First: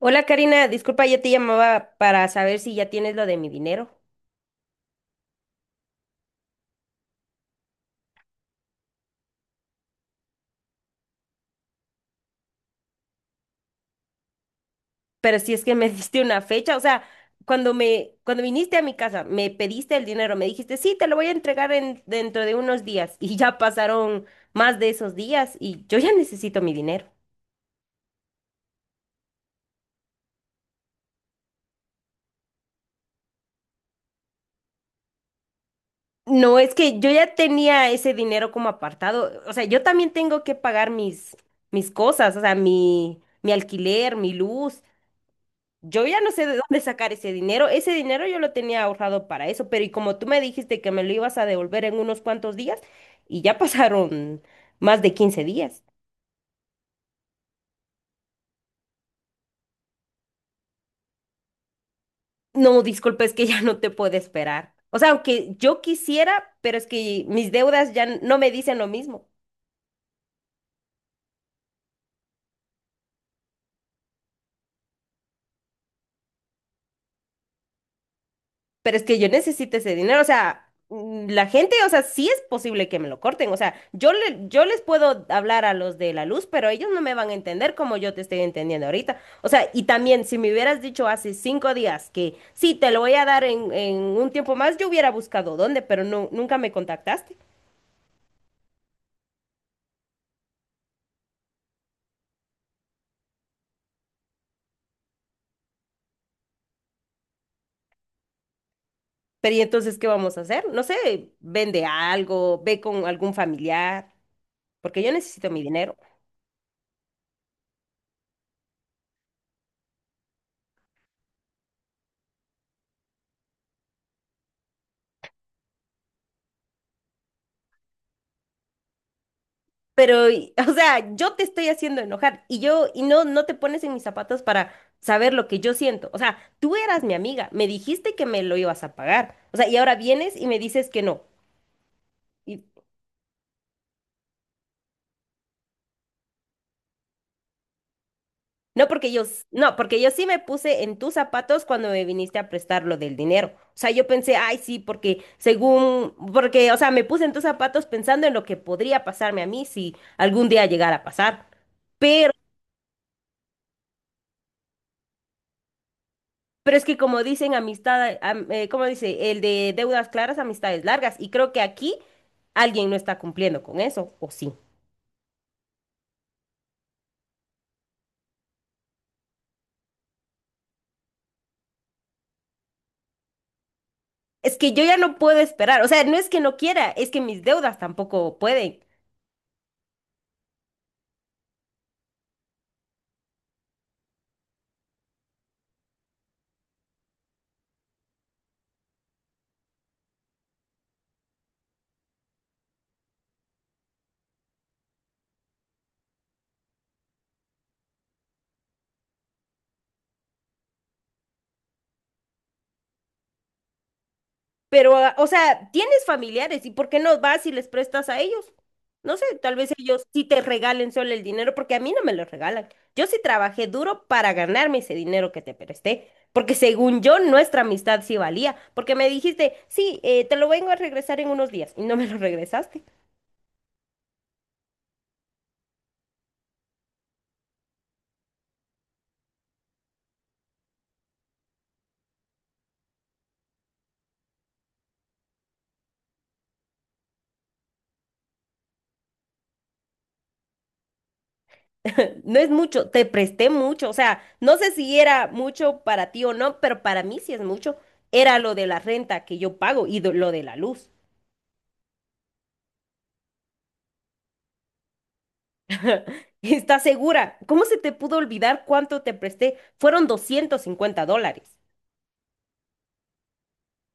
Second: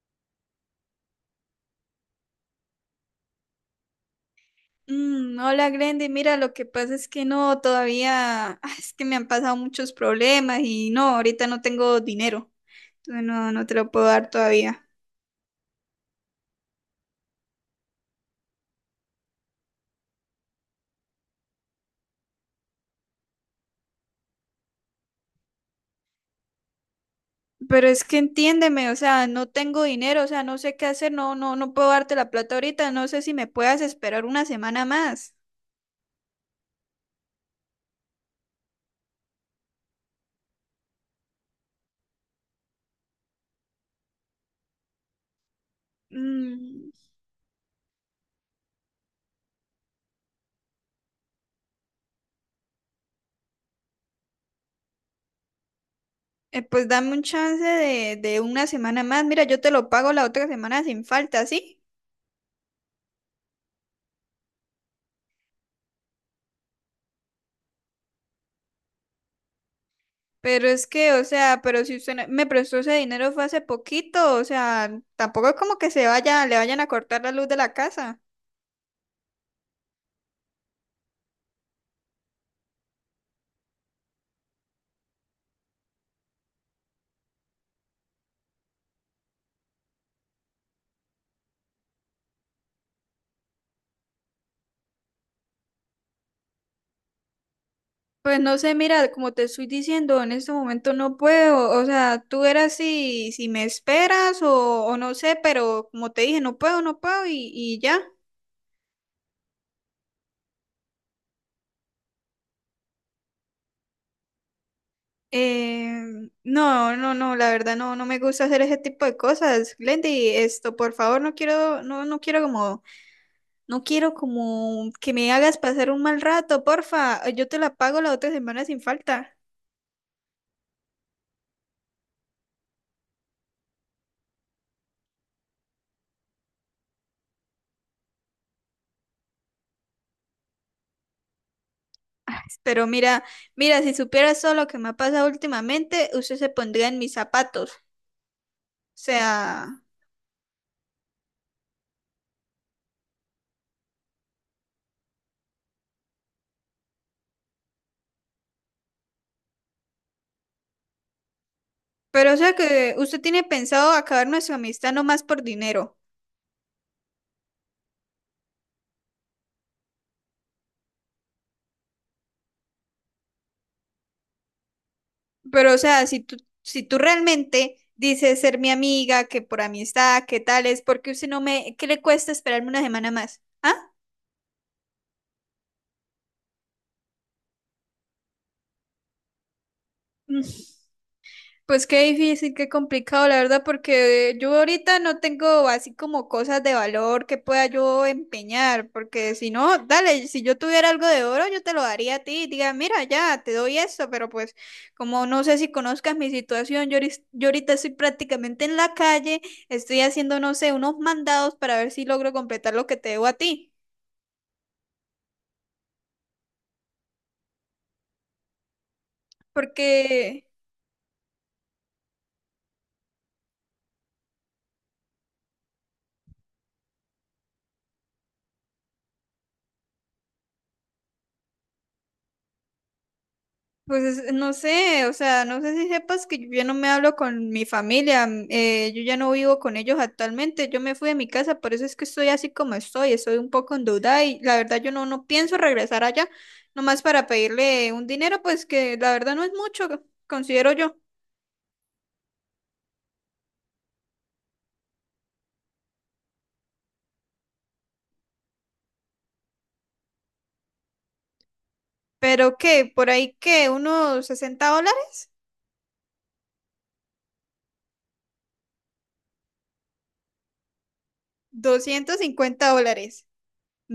Hola Karina, disculpa, yo te llamaba para saber si ya tienes lo de mi dinero, Hola, Grande. Mira, lo que pasa es que no, todavía, es que me han pasado muchos problemas y no, ahorita no tengo dinero. Entonces no, no te lo puedo dar todavía. pero si es que me diste una fecha, o sea, cuando viniste a mi casa, me pediste el dinero, me dijiste, sí, te lo voy a entregar dentro de unos días, y ya pasaron más de esos días y yo ya necesito mi dinero. Pero es que entiéndeme, o sea, no tengo dinero, o sea, no sé qué hacer, no, no, no puedo darte la plata ahorita, no sé si me puedas esperar una semana más. No, es que yo ya tenía ese dinero como apartado, o sea, yo también tengo que pagar mis cosas, o sea, mi alquiler, mi luz. Yo ya no sé de dónde Mm, sacar ese dinero. Ese dinero yo lo tenía ahorrado para eso, pero y como tú me dijiste que me lo ibas a devolver en unos cuantos días, y ya pasaron más de 15 días. pues dame un chance de una semana más. Mira, yo te lo pago la otra semana sin falta, ¿sí? No, disculpe, es que ya no te puedo esperar. O sea, aunque yo quisiera, pero es que mis deudas ya no me dicen lo mismo. Pero es que, o sea, pero si usted me prestó ese dinero fue hace poquito, o sea, tampoco es como que se vaya, le vayan a cortar la luz de la casa. Pero es que yo necesito ese dinero, o sea, la gente, o sea, sí es posible que me lo corten, o sea, yo, le, yo les puedo hablar a los de la luz, pero ellos no me van a entender como yo te estoy entendiendo ahorita, o sea, y también si me hubieras dicho hace 5 días que sí, te lo voy a dar en un tiempo más, yo hubiera buscado dónde, pero no, nunca me contactaste. Pues no sé, mira, como te estoy diciendo, en este momento no puedo, o sea, tú eras si me esperas o no sé, pero como te dije, no puedo, no puedo y ya. Pero ¿y entonces qué vamos a hacer? No sé, vende algo, ve con algún familiar, porque yo necesito mi dinero. Eh, no, no, no, la verdad no, no me gusta hacer ese tipo de cosas, Glendy, esto, por favor, no quiero, no, no quiero como. No quiero como que me hagas pasar un mal rato, porfa. Yo te la pago la otra semana sin falta. Pero, o sea, yo te estoy haciendo enojar y yo, y no, no te pones en mis zapatos para saber lo que yo siento. O sea, tú eras mi amiga, me dijiste que me lo ibas a pagar. O sea, y ahora vienes y me dices que no. Ay, Y, pero mira, mira, si supieras todo lo que me ha pasado últimamente, usted se pondría en mis zapatos. O no porque yo, no, sea, porque yo sí me puse en tus zapatos cuando me viniste a prestar lo del dinero. O sea, yo pensé, ay, sí, porque según, porque, o sea, me puse en tus zapatos pensando en lo que podría pasarme a mí si algún día llegara a pasar. pero o sea que usted tiene pensado acabar nuestra amistad nomás por dinero. Pero es que como dicen amistad, ¿cómo dice? El de deudas claras, amistades largas. Y creo que aquí alguien no está cumpliendo con eso, ¿o sí? Pero o sea, si tú realmente dices ser mi amiga, que por amistad, que tal es, porque usted no me, ¿qué le cuesta esperarme una semana más? ¿Ah? Es que yo ya no puedo esperar. O sea, no es que no quiera, es que mis deudas tampoco pueden. Pues qué difícil, qué complicado, la verdad, porque yo ahorita no tengo así como cosas de valor que pueda yo empeñar, porque si no, dale, si yo tuviera algo de oro, yo te lo daría a ti, diga, mira, ya, te doy eso pero pues como no sé si conozcas mi situación, yo ahorita estoy prácticamente en la calle, estoy haciendo, no sé, unos mandados para ver si logro completar lo que te debo a ti, Pero, o sea, tienes familiares y ¿por qué no vas y les prestas a ellos? No sé, tal vez ellos sí te porque. regalen solo el dinero porque a mí no me lo regalan. Yo sí trabajé duro para ganarme ese dinero que te presté, porque según yo nuestra amistad sí valía, porque me dijiste, sí, te lo vengo a regresar en unos días y no me lo regresaste. Pues no sé, o sea, no sé si sepas que yo ya no me hablo con mi familia, yo ya no vivo con ellos actualmente, yo me fui de mi casa, por eso es que estoy así como estoy, estoy un poco en duda y la verdad yo no, no pienso regresar allá, nomás para pedirle un dinero, pues que la verdad no es mucho, considero yo, No es mucho, te presté mucho, o sea, no sé si era mucho para ti o no, pero para mí sí es mucho. Era lo de la renta que yo pago y lo de la luz. pero que por ahí que unos $60. ¿Estás segura? ¿Cómo se te pudo olvidar cuánto te presté? Fueron $250. $250,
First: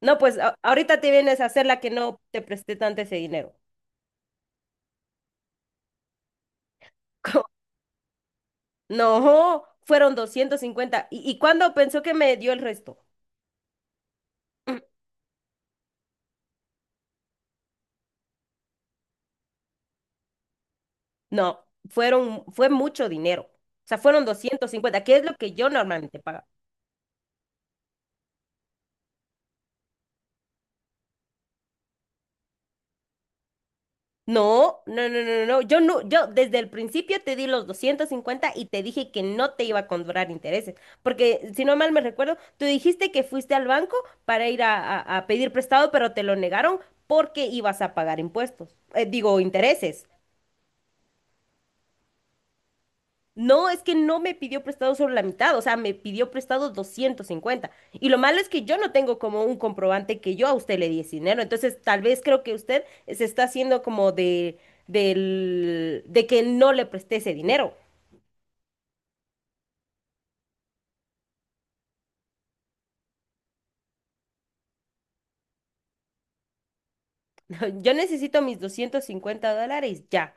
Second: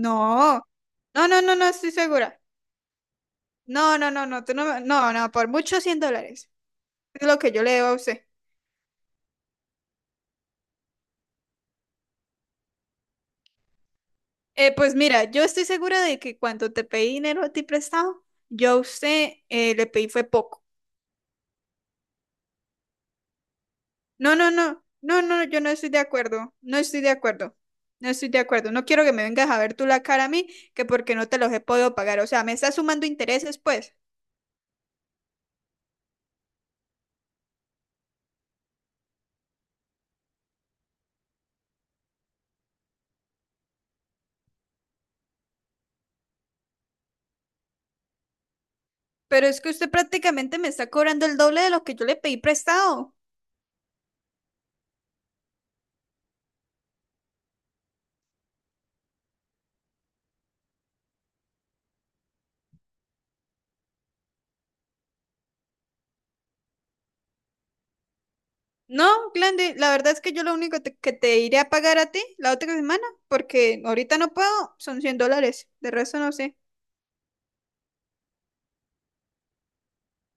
No, pues ahorita te no, vienes no, a no, no hacer la que estoy no segura, te presté tanto ese dinero. no, no, no, no, tú no, no, no, por mucho $100, es lo ¿Cómo? que yo le debo a usted. No, fueron 250. Y cuándo pensó que me dio el resto? Pues mira, yo estoy segura de que cuando te pedí dinero a ti prestado, yo a usted le pedí fue poco. No, fueron, fue mucho dinero. O sea, fueron No, no, doscientos no, cincuenta, que no, es lo no, que yo yo no estoy de normalmente pagaba. acuerdo, no estoy de acuerdo, no estoy de acuerdo. No quiero que me vengas a ver tú la cara a mí, que porque no te los he podido pagar. O sea, me está sumando intereses, pues. No, no, no, no, no. Yo no, yo desde el principio te di los 250 y te dije que no te iba a cobrar intereses, porque si no mal me recuerdo, tú dijiste que fuiste al banco para ir a pedir prestado, pero te lo negaron porque ibas a pagar impuestos, digo, Pero es que usted intereses. prácticamente me está cobrando el doble de lo que yo le pedí prestado. No, es que no me pidió prestado solo la mitad, o sea, me pidió prestado 250. Y lo malo es que yo no tengo como un comprobante que yo a usted le di ese dinero. Entonces, tal vez creo que usted se está haciendo como de que no le presté ese dinero. No, Glendy, la verdad es que yo lo único que te iré a pagar a ti la otra semana, porque ahorita no puedo, son $100, de resto no sé. Yo necesito mis $250 ya.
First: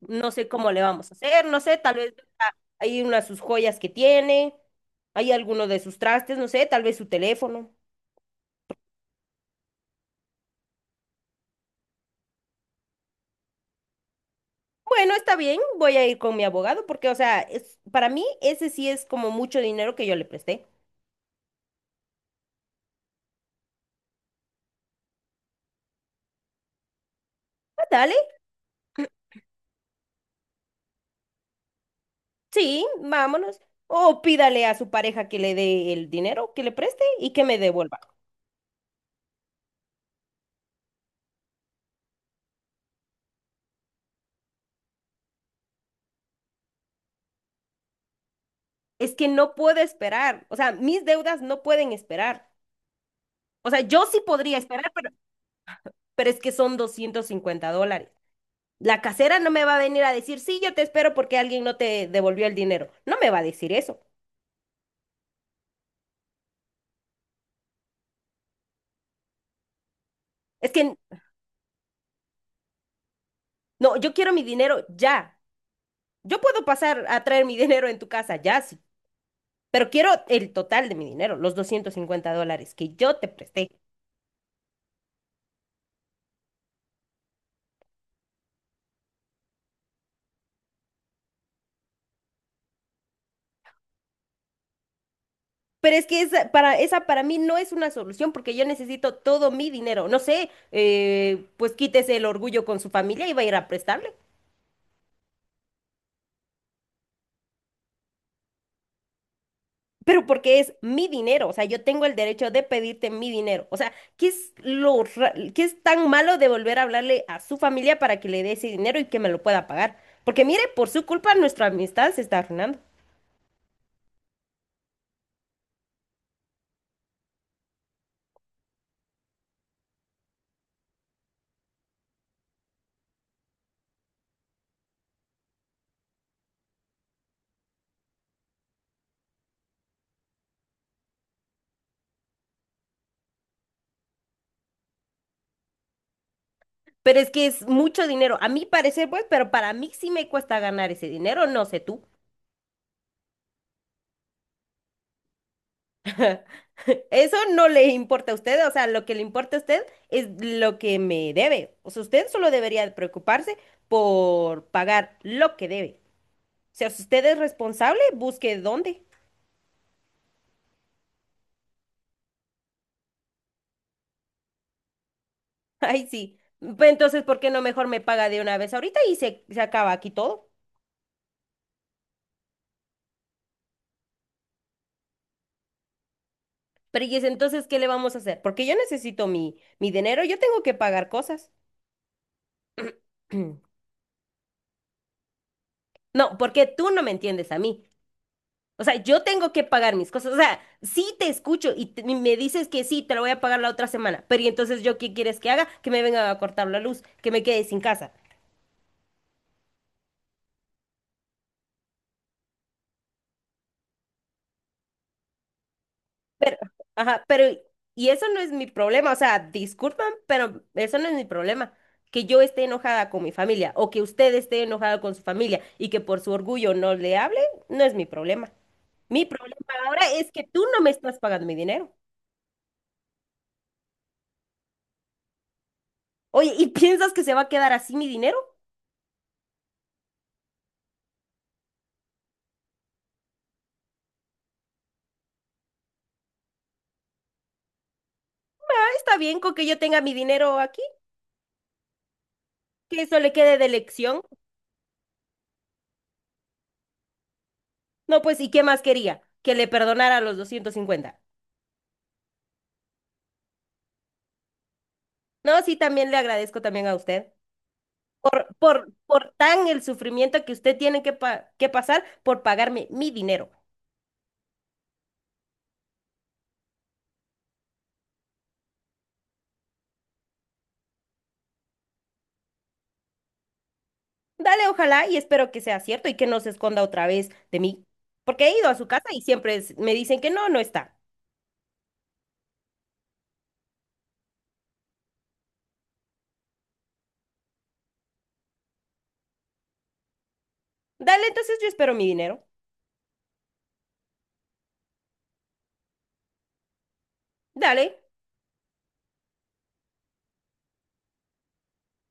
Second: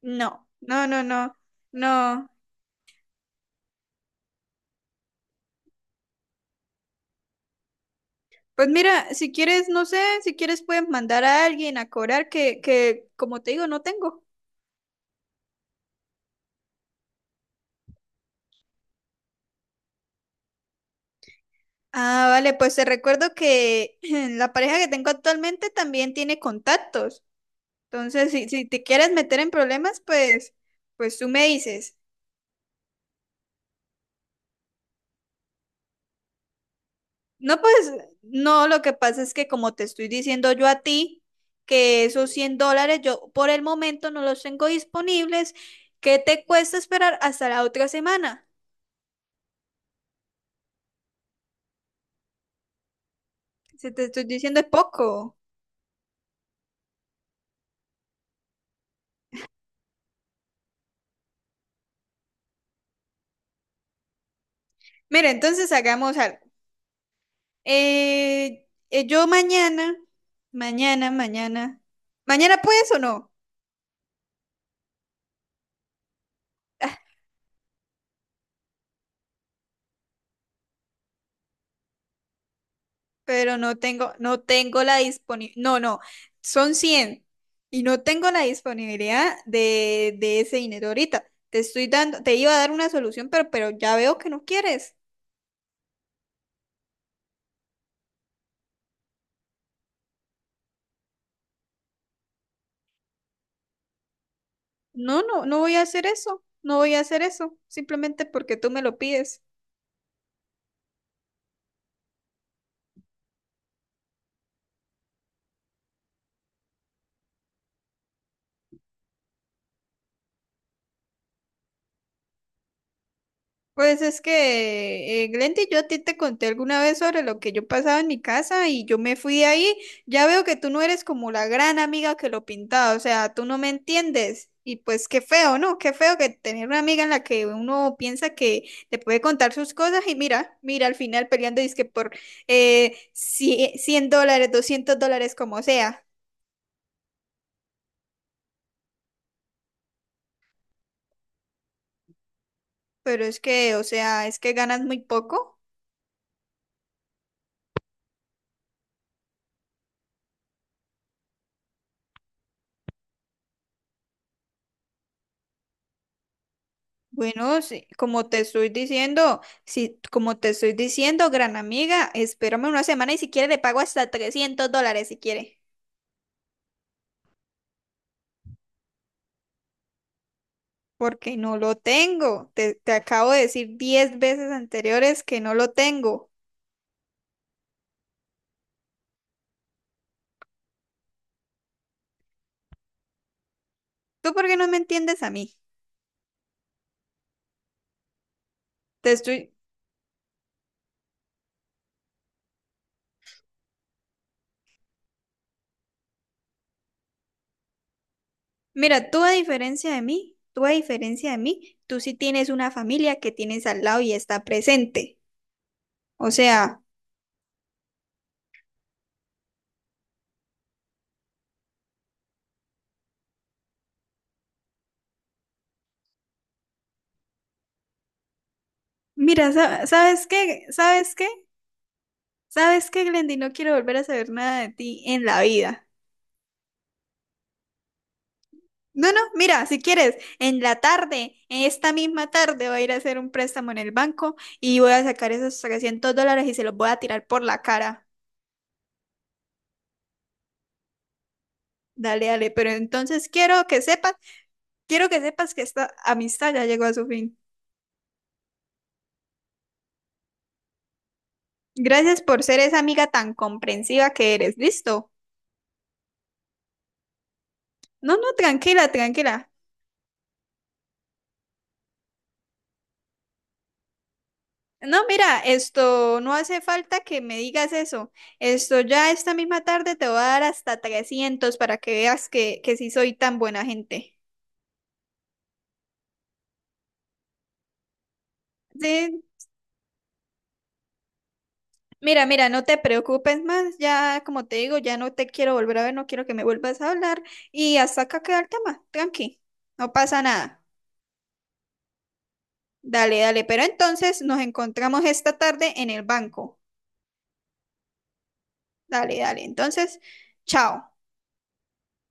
No No, sé cómo le no, no, vamos a no, hacer, no sé, no. Hay una de sus joyas que tiene, hay alguno de sus trastes, no sé, tal vez su teléfono. Pues mira, si quieres, no sé, si quieres puedes mandar a alguien a cobrar que, como te digo, no tengo. Bueno, está bien, voy a ir con mi abogado porque, o sea, es, para mí ese sí es como mucho dinero que yo le presté. Ah, vale, pues te recuerdo que la pareja que tengo actualmente también tiene contactos. Ah, dale, Entonces, si te quieres meter en problemas, pues, pues tú me dices. sí, vámonos. O pídale a su pareja que le dé el dinero que le preste y que me No, pues, devuelva. no, lo que pasa es que como te estoy diciendo yo a ti, que esos $100 yo por el momento no los tengo disponibles, ¿qué te cuesta esperar hasta la otra semana? Es que no puedo esperar, o sea, mis deudas no pueden esperar. O sea, Si te yo sí estoy podría diciendo es esperar, poco. pero es que son $250. La casera no me va a venir a decir, sí, yo te espero porque alguien no te devolvió el dinero. No me va a decir eso. Mira, entonces hagamos algo. Yo mañana, Es que mañana, mañana. ¿Mañana puedes o no? no, yo quiero mi dinero ya. Yo puedo Ah, pasar a traer mi dinero en tu casa, ya sí, pero quiero el total de mi dinero, los $250 que yo te pero presté. no tengo, no tengo la disponibilidad. No, no. Son 100. Y no tengo la disponibilidad de ese dinero ahorita. Te estoy dando, te iba a dar una solución, pero ya veo que no quieres. Pero es que esa para mí no es una solución porque yo necesito todo mi dinero. No sé, pues quítese el orgullo con su familia y va a ir a prestarle. No, no, no voy a hacer eso. No voy a hacer eso. Simplemente porque tú me lo pides. Pero porque es mi dinero, o sea, yo tengo el derecho de pedirte mi dinero. O sea, ¿qué es qué es tan malo de volver a hablarle a su familia para que le dé ese dinero y que me lo pueda pagar? Porque mire, por su culpa nuestra amistad se está arruinando. Pues es que, Glendy, yo a ti te conté alguna vez sobre lo que yo pasaba en mi casa y yo me fui de ahí. Ya veo que tú no eres como la gran amiga que lo pintaba, o sea, tú no me entiendes. Y pues qué feo, ¿no? Qué feo que tener una amiga en la que uno piensa que te puede contar sus cosas y mira, mira, al final peleando dizque por $100, $200, como sea. Pero es que es mucho dinero, a mi parecer, pues, pero para mí sí me cuesta ganar ese dinero, no sé tú. Pero es que, o sea, es que ganas muy poco. Eso no le importa a usted, o sea, lo que le importa a usted es lo que me debe. O sea, usted solo debería de preocuparse por pagar lo que debe. O sea, si usted es Bueno, sí, responsable, como te busque estoy dónde. diciendo, si, como te estoy diciendo, gran amiga, espérame una semana y si quiere le pago hasta $300 si quiere, Ay, sí. Pues entonces, ¿por qué no mejor me paga de una vez ahorita y se acaba aquí todo? porque no lo tengo. Te acabo de decir 10 veces anteriores que no lo tengo. Pero y es entonces, ¿qué le vamos a hacer? Porque yo necesito mi dinero, yo tengo que pagar cosas. ¿Tú por qué no me entiendes a mí? No, porque tú no me entiendes a mí. O sea, Te yo tengo estoy. que pagar mis cosas. O sea, sí te escucho y me dices que sí, te lo voy a pagar la otra semana. Pero ¿y entonces yo qué quieres que haga? Que me venga a cortar la luz, que me quede sin casa. Mira, tú a diferencia de mí, tú a diferencia de mí, tú sí tienes una familia que tienes al lado y está presente. O sea, Ajá, pero y eso no es mi problema. O sea, disculpan, pero eso no es mi problema. Que yo esté enojada con mi familia o que usted esté enojada con su familia y que por su orgullo no le hable, no es mi problema. Mi mira, problema ahora ¿sabes es que tú qué? no me ¿Sabes estás qué? pagando mi dinero. ¿Sabes qué, Glendy? No quiero volver a saber nada de ti en la vida. Oye, ¿y piensas que se va a quedar así mi dinero? No, no, mira, si quieres, en la tarde, en esta misma tarde, voy a ir a hacer un préstamo en el banco y voy a sacar esos 300 dólares y se los voy a tirar por la cara. Ah, está bien con que yo tenga mi dinero aquí. Dale, dale, pero Que eso entonces le quede de lección. quiero que sepas que esta amistad ya llegó a su fin. No, pues, ¿y qué más quería? Que le perdonara los 250. Gracias por ser esa amiga tan comprensiva que eres. ¿Listo? No, sí, también le agradezco también a usted No, no, tranquila, por tranquila. tan el sufrimiento que usted tiene que, que pasar por pagarme mi dinero. No, mira, esto no hace falta que me digas eso. Esto ya esta misma tarde te voy a dar hasta 300 para que veas que sí soy tan buena gente. Dale, ojalá, y espero que sea cierto y que no se esconda otra vez de mí. Porque he ido a su casa y Sí, siempre me dicen que no, no está. mira, mira, no te preocupes más. Ya, como te digo, ya no te quiero volver a ver, no quiero que me vuelvas a hablar. Y hasta acá queda el tema. Tranqui, no pasa nada. Dale, entonces yo espero mi dinero. Dale, dale. Pero entonces nos encontramos esta tarde en el banco. Dale. Dale, dale. Entonces, chao.